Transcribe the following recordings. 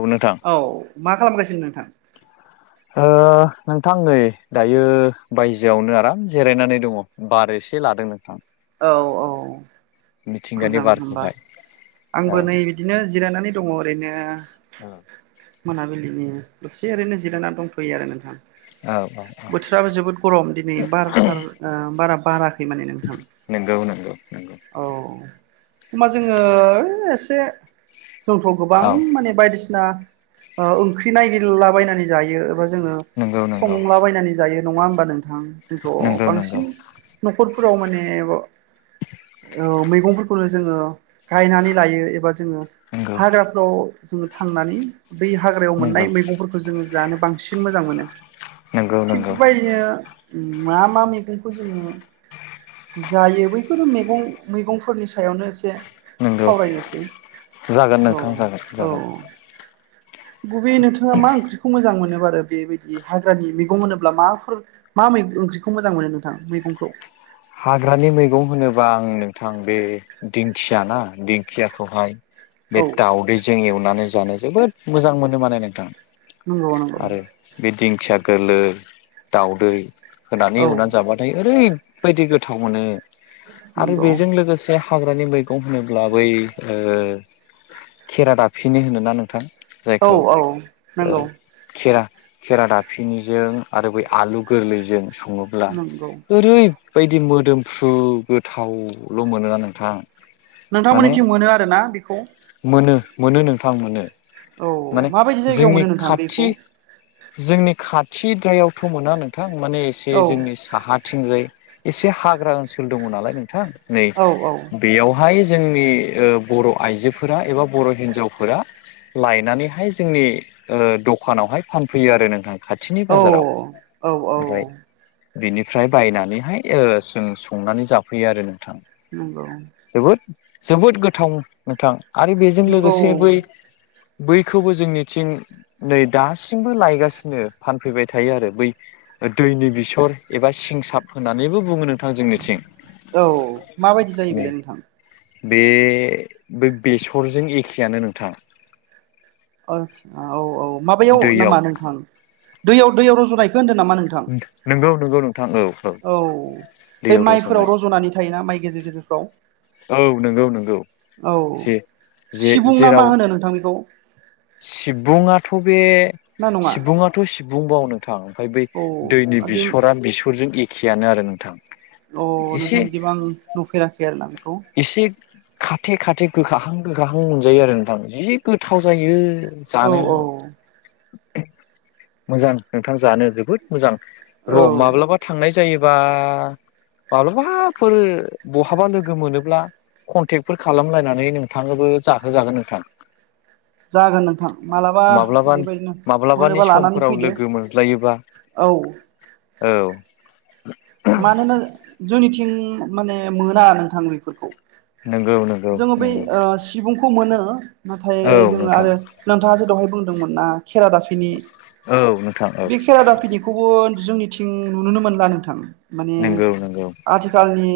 औ नोंथां औ मा खालामगासिनो नोंथां ओ नोंथां नै दायो बायजोआवनो आराम जिरायनानै दङ बार एसे लादों नोंथां औ औ मिथिंगानि मोजां होमबा बारखौहाय औ आंबो नै बिदिनो जिरायनानै दङ ओरैनो औ मोनाबिलिनि दसे ओरैनो जिरायनानै दंथयो आरो नोंथां औ औ बोथोराबो जोबोद गरम दिनै बार सार बारा बाराखै माने नोंथां नोंगौ नोंगौ नोंगौ औ होनबा जोङो एसे जोंथ गोबां औ माने बायदिसिना ओंख्रि नायिरला बनानै जायो एबा जोङो नंगौ नंगौ संलाबायनानै जायो नङा होमबा नोंथां जोंथ नंगौ नंगौ बांसिन न'खरफोराव माने मैगंफोर खौनो जोङो गायनानै लायो एबा जोङो नंगौ हाग्राफ्राव जोङो थांनानै बे हाग्रायाव नंगौ मोननाय मैगंफोरखौ जोङो जानो बांसिन मोजां मोनो। नंगौ थिग नंगौ बेबायदिनो मा मा मैगंखौ जोङो जायो बैफोरो मैगं मैगंफोरनि सायावनो एसे नंगौ सावरायनोसै जागोन औ नोंथां जागोन औ जागोन बबे नोंथाङा मा ओंख्रिखौ मोजां मोनो आरो बेबायदि बे हाग्रानि मैगं होनोब्ला माफोर मा मै ओंख्रिखौ मोजां मोनो नोंथां मैगंखौ? हाग्रानि मैगं होनोबा आं नोंथां बे दिंखिया ना दिंखियाखौहाय औ बे दाउदैजों एवनानै जानो जोबोद मोजां मोनो माने नोंथां नंगौ नंगौ। आरो बे दिंखिया गोलै दाउदै होनानै औ एवनानै जाबाथाय ओरै बायदि गोथाव मोनो आरो नंगौ बेजों लोगोसे हाग्रानि मैगं होनोब्ला बै ओ खेरा दाफिनो होनोना नोंथां औ जायखौ औ नंगौ खेरा खेरा दाफिनिजों आरो बै आलु गोरलैजों सङो अब्ला नंगौ ओरैबायदि मोदोमफ्रु गोथावल' मोनोना नोंथां माने नोंथांमोननि टिम मोनो आरोना बेखौ मोनो मोनो नोंथां मोनो औ माने माबायदि जायगायाव जोंनि मोनो नोंथां बेखौ खाथि जोंनि खाथिद्रायावथ' मोना नोंथां माने एसे औ जोंनि साहाथिंजाय एसे हाग्रा ओनसोल दङ नालाय नोंथां नै औ बेयावहाय जोंनि ओ बर' आइजोफोरा एबा बर' हिन्जावफोरा लायनानैहाय जोंनि ओ दखानावहाय फानफैयो आरो नोंथां खाथिनि औ बाजाराव औ औ ओमफ्राय बिनिफ्राय बायनानैहाय ओ जों संनानै जाफैयो आरो नोंथां नंगौ जोबोद जोबोद गोथाव नोंथां आरो बेजों नंगौ लोगोसे बै बैखौबो जोंनिथिं नै दासिमबो लायगासिनो फानफैबाय थायो आरो बै दैनि बिसर एबा सिंसाब होननानैबो बुङो नों औ माबायदि जायो बेलाय नोंथां बे बै बेसरजों एखेयानो नोंथां। आसा औ औ माबायाव दैयाव नामा नोंथां दैयाव दैयाव रज'नायखौ होनदों नामा नोंथां? नंगौ नंगौ नोंथां औ औ बे दैयाव रज'नाय माइफोराव रज'नानै थायोना माइ गेजेर गेजेरफ्राव औ नंगौ नंगौ। औ जे जे सिबुं ना जेराव मा होनो नोंथां बेखौ? सिबुङाथ' बे नोंथां ना बे नङा सिबुङाथ' सिबुं बाव नोंथां ओमफ्राय बै औ दैनि आरो बे बिसरा बेसरजों एखेयानो आरो नोंथां। अ एसे नोंथां बिदिबा आं नुफेराखै आरोना बेखौ इसे खाथे खाथे गोखाहां गोखाहां मोनजायो आरो नोंथां जि गोथाव जायो। औ जानो औ मोजां नोंथां जानो जोबोद मोजां। औ र' माब्लाबा थांनाय जायोबा माब्लाबाफोर बहाबा लोगो मोनोब्ला कनटेक्टफोर खालामलायनानै नोंथांनोबो जाहोजागोन नोंथां। जागोन नोंथां मालाबा माब्लाबा बेबायदिनो माब्लाबानि मोनोबा लानानै समफोराव फैदो। लोगो मोनज्लायोबा औ औ मानोना जोंनिथिं माने मोना नोंथां बेफोरखौ नंगौ नंगौ जोङो बै नंगौ ओ सिबुंखौ मोनो नाथाय औ जोङो नोंथां आरो नोंथाङासो दहाय बुंदोंमोन ना खेरा दा नि औ नोंथां औ बे खेरा दाफिनिखौबो जोंनिथिं नुनो मोनला नोंथां। माने नंगौ नंगौ आथिखालनि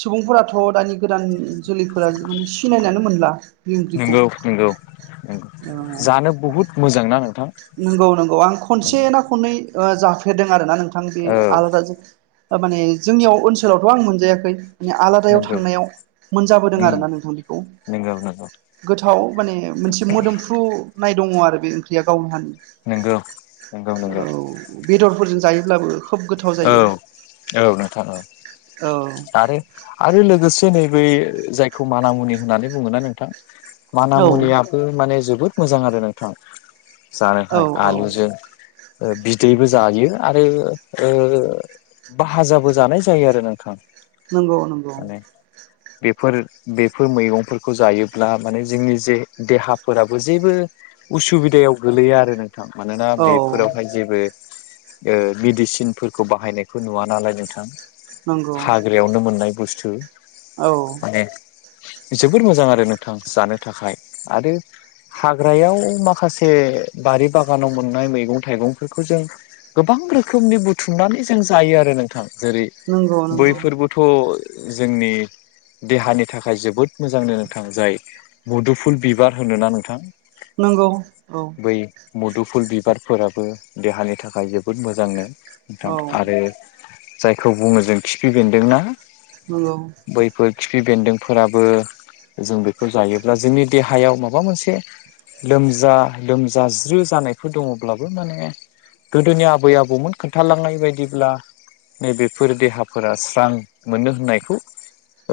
सुबुंफोराथ' दानि गोदान जोलैफोरा माने सिनायनानै मोनला बे ओंख्रिखौ नंगौ औ बहुत मोजां ना नोंथां नंगौ नंगौ आं खनसे ना खननै जाफेरदों आरोना नोंथां बे औ आलादा ओ माने जोंनियाव ओनसोलावथ' आं मोनजायाखै माने आलादायाव नंगौ थांनायाव मोनजाबोदों उम आरोना नोंथां बेखौ नंगौ नोंगौ गोथाव माने मोनसे मोदोमफ्रु फ्रुनाय दङ आरो बे ओंख्रिया गावनि हानि नंगौ नंगौ नंगौ औ बेदरफोरजों जायोब्लाबो खोब गोथाव औ जायो औ नोंथां औ औ आरो आरो लोगोसे नैबे जायखौ माना मुनि होननानै बुङोना नोंथां मान औ मुनियाबो माने जोबोद मोजां आरो नोंथां औ जानोखाय औ आलुजों बिदैबो जायो आरो ओ भाहाजाबो जानाय जायो आरो नोंथां नंगौ नंगौ माने बेफोर बेफोर मैगंफोरखौ जायोब्ला माने जोंनि जे देहाफोराबो जेबो उसुबिदायाव गोलैया आरो नोंथां मानोना औ बेफोरावहाय जेबो ओ मेडिसिन फोरखौ बाहायनायखौ नुवा नालाय नोंथां नंगौ हाग्रायावनो मोननाय बुस्थु औ माने जोबोर मोजां आरो नोंथां जानो थाखाय आरो हाग्रायाव माखासे बारि बागानाव मोननाय मैगं थाइगंफोरखौ जों गोबां रोखोमनि बुथुमनानै जों जायो आरो नोंथां जेरै नंगौ नंगौ बैफोरबो थ' जोंनि देहानि थाखाय जोबोद मोजांनो नोंथां जाय मुदुफुल बिबार होनोना नोंथां नंगौ औ बै मुदुफुल बिबारफोराबो देहानि थाखाय जोबोद मोजांनो नोंथां औ आरो जायखौ बुङो जों खिफि बेन्दोंना नंगौ बै बेफोर खिफि बेन्दोंफोराबो जों बेखौ जायोब्ला जोंनि देहायाव माबा मोनसे लोमजा लोमजाज्रो जानायफोर दङब्लाबो माने गोदोनि आबै आबौमोन खोनथालांनाय बायदिब्ला नैबेफोर देहाफोरा स्रां मोनो होननायखौ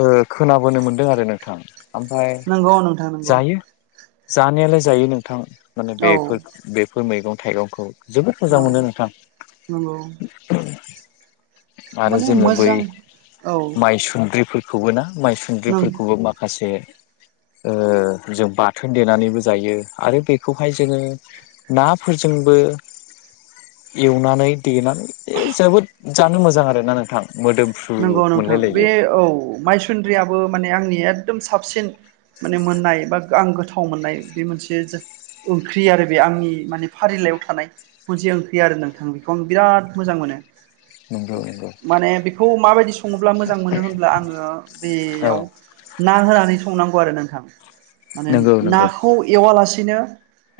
ओ खोनाबोनो मोनदों आरो नोंथां ओमफ्राय नंगौ नोंथां नंगौ जायो। जानायालाय जायो नोंथां माने औ बेफोर बेफोर मैगं थाइगंखौ जोबोद औ मोजां मोनो नोंथां नंगौ आरो माने जोङो बै मोजां औ माइ सुन्द्रिफोर खौबो ना माइ नों सुन्द्रिफोरखौबो माखासे ओ जों बाथोन देनानैबो जायो आरो बेखौहाय जोङो नाफोरजोंबो एवनानै देनानै जोबोद जानो मोजां आरोना नोंथां मोदोमफ्रु नंगौ नोंथां बे मोनलायलायो औ मायसुन्द्रियाबो माने आंनि एकदम साबसिन माने मोननाय बा आं गोथाव मोननाय बे मोनसे जा ओंख्रि आरो बे आंनि माने फारिलाइयाव थानाय मोनसे ओंख्रि आरो नोंथां बेखौ आं बिराद मोजां मोनो नंगौ नंगौ माने बेखौ माबायदि सङोब्ला मोजां मोनो होनब्ला आङो औ बेयाव ना होनानै संनांगौ आरो नोंथां माने नंगौ नंगौ नाखौ एवालासेनो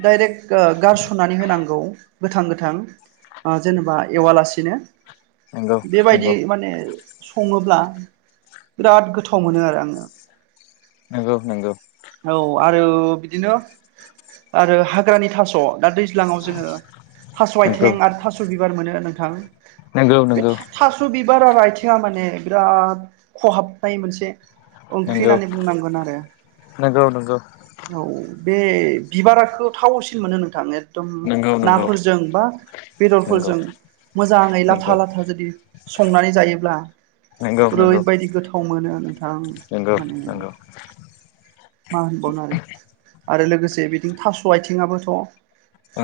दडाइरेक्ट गारस'नानै होनांगौ गोथां गोथां ओ जेनेबा एवालासिनो नंगौ बेबायदि नंगौ माने सङोब्ला बिराद गोथाव मोनो आरो आङो नंगौ नंगौ औ आरो बिदिनो आरो हाग्रानि थास दा दैज्लाङाव जोङो थास नंगौ आथें आरो थास बिबार मोनो नोंथां नंगौ नंगौ बे थास बिबारा आरो आइथिङा माने बिराद खहाबनाय मोनसे ओंख्रि नंगौ होननानै बुंनांगोन आरो नंगौ नंगौ औ बे बिबाराखौ थावसिन मोनो नोंथां एदम नंगौ नंगौ नाफोरजों बा नंगौ बेदरफोरजों मोजाङै लाथा लाथा जुदि संनानै जायोब्ला नंगौ ओरैबायदि गोथाव मोनो नोंथां नंगौ माने नंगौ मा होनबावनो आरो आरो लोगोसे बिदिनो थास आथिङाबोथ औ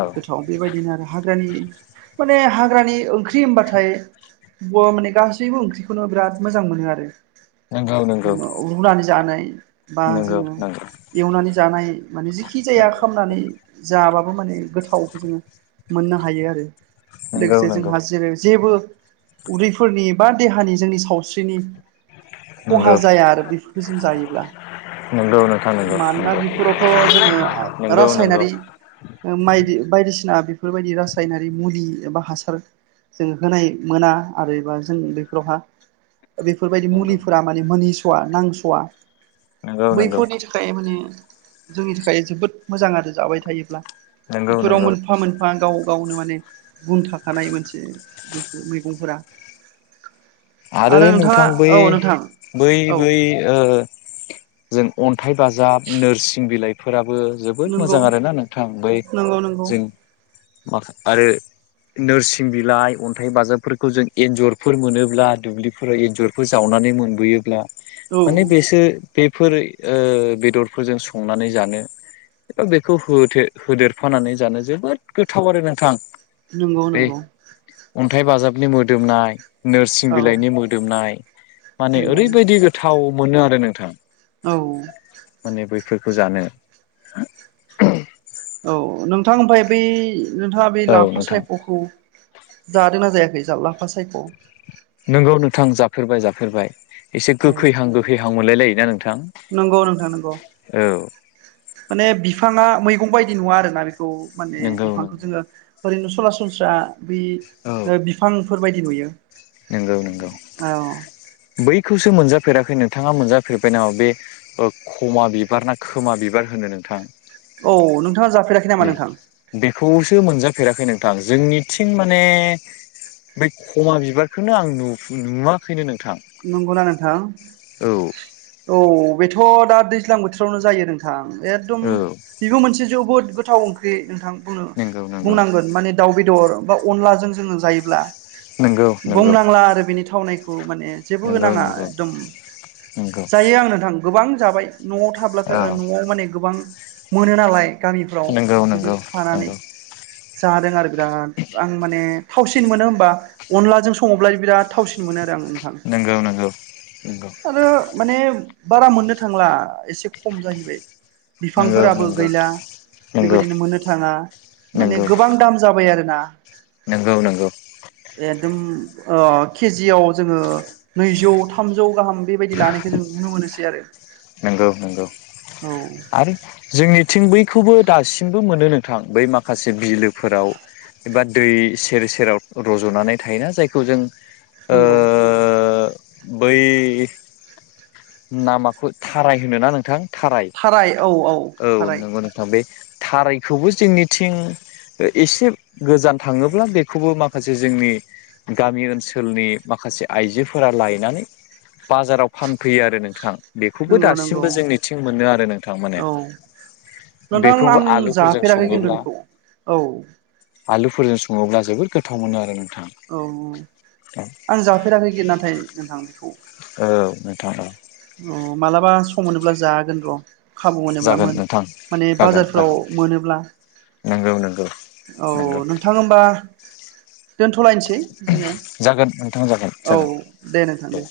औ गोथाव बेबायदिनो आरो हाग्रानि माने हाग्रानि ओंख्रि होनबाथाय ब माने गासैबो ओंख्रिखौनो बिराद मोजां मोनो आरो नंगौ नंगौ रुनानै जानाय बा नंगौ नंगौ जोङो एवनानै जानाय माने जिखि जाया नंगौ खामनानै जाबाबो माने गोथावखौ जोङो मोननो हायो आरो नंगौ लोगोसे जोंहा जेरै जेबो उदैफोरनि बा देहानि जोंनि सावस्रिनि खहा नंगौ जाया आरो बेफोरफोरखौ जों जायोब्ला नंगौ नोंथां नंगौ मानोना नंगौ बेफोरावथ जोङो नंगौ नंगौ रासायनारि मायदि बायदिसिना बेफोरबायदि रासायनारि मुलि एबा हासार जों होनाय मोना आरोबा एबा जों बेफोरावहा बेफोरबायदि नंगौ मुलिफोरा माने मोनै सवा नांसवा नंगौ नंगौ बैफोरनि था थाखाय माने जोंनि थाखाय जोबोद मोजां आरो जाबाय थायोब्ला नंगौ बेफोराव नंगौ मोनफा मोनफा बिफां गाव गावनो माने गुन थाखानाय मोनसे बेफोर सुबुंफोरा आरो नोंथां बै बै औ बै ओ जों अन्थाइ बाजाब नोरसिं बिलाइफोराबो जोबो द मोजां नंगौ आरोना नोंथां बै नंगौ नंगौ जों माखा आरो नोरसिं बिलाइ अन्थाइ बाजाबफोरखौ जों एन्जरफोर मोनोब्ला दुब्लिफोराव एन्जरफोर जावनानै मोनबोयोब्ला औ माने बेसोर बेफोर बेदरफोरजों संनानै जानो बेखौ होथे होदेरफानानै जानो जोबोद गोथाव आरो नोंथां नंगौ बे नंगौ अन्थाइ बाजाबनि मोदोमनाय नोरसिं औ बिलाइनि मोदोमनाय माने नंगौ ओरैबायदि गोथाव मोनो आरो नोंथां औ माने बैफोरखौ जानो औ नोंथां ओमफ्राय बै नोंथाङा बै औ नोंथां लाफासायखखौ जादोंना जायाखै जा लाफासायख नोंगौ नोंथां जाफेरबाय जाफेरबाय एसे औ गोखैहां गोखैहां मोनलाय लायोना नोंथां नंगौ नोंथां नंगौ औ माने बिफाङा मैगं बायदि नङा आरोना बेखौ माने नंगौ बिफांखौ नंगौ जोङो ओरैनो सरासनस्रा औ बै बिफांफोर बदि नुयो नंगौ नंगौ औ बैखौसो मोनजाफेराखै नोंथाङा मोनजाफेरबाय नामा बे खमा बिबार ना खोमा बिबार होनो नोंथां औ नोंथाङा जाफेराखै नामा नै नोंथां बेखौसो मोनजाफेराखै नोंथां जोंनिथिं माने बै खमा बिबार खौनो आं नुवाखैनो नोंथां नंगौना नोंथां औ औ बेथ' दा दैज्लां बोथोरावनो जायो नोंथां एकदम औ बेबो मोनसे जोबोद गोथाव ओंख्रि नोंथां बुंनो नंगौ नंगौ बुंनांगोन माने दाउ बेदर बा अनलाजों जोङो जायोब्ला नंगौ नंगौ बुंनांला आरो बिनि थावनायखौ माने जेबो नंगौ नाङा नंगौ एकदम नंगौ जायो आं नोंथां गोबां जाबाय न'आव थाब्लाथा औ न'आव माने गोबां मोनो नालाय गामिफ्राव नंगौ नंगौ बिदिनो खानानै नंगौ जादों आरो बिराद आं माने थावसिन मोनो होमबा अनलाजों सङोब्ला बिराद थावसिन मोनो आरो आं नोंथां नंगौ नंगौ नंगौ आरो माने बारा मोननो थांला एसे खम जाहैबाय नंगौ नंगौ बिफांफोराबो नंगौ गैला नंगौ बेबायदिनो मोननो थाङा माने गोबां दाम जाबाय आरोना नोंगौ नोंगौ एकदम ओ केजियाव जोङो नैजौ थामजौ गाहाम बेबायदि लानायखौ जों नुनो मोनोसै आरो नंगौ नंगौ औ आरो जोंनिथिं बैखौबो दासिमबो मोनो नोंथां बै माखासे बिलोफोराव एबा दै सेर सेराव रज'नानै थायोना जायखौ जों ओ नंगौ बै नामा थाराय होनोना नोंथां थाराय औ नंगौ नों बे थारायखौबो जोंनिथिं एसे गोजान थांङोब्ला बेखौबो माखासे जोंनि गामि ओनसोलनि माखासे आइजोफोरा लायनानै बाजाराव फानफैयो आरो नोंथां बेखौबो नंगौ नंगौ दासिमबो जोंनिथिं मोनो आरो नोंथां माने औ नोंथां आं बेखौबो आलुफोरजों जाफेराखै खिन्थु सङोब्ला बेखौ औ औ आलुफोरजों सङोब्ला जोबोद गोथाव मोनो आरो नोंथां औ आं जाफेराखै गि नाथाय नोंथां बेखौ औ नोंथां औ औ मालाबा सम मोनोब्ला जागोन र' खाबु मोनोब्ला जागोन मोन नोंथां माने जागोन बाजारफोराव जागोन मोनोब्ला नंगौ नंगौ औ नंगौ नोंथां होमबा दोनथ'लायनोसै जोंङो जागोन नोंथां जागोन औ जागोन दे नोंथां दे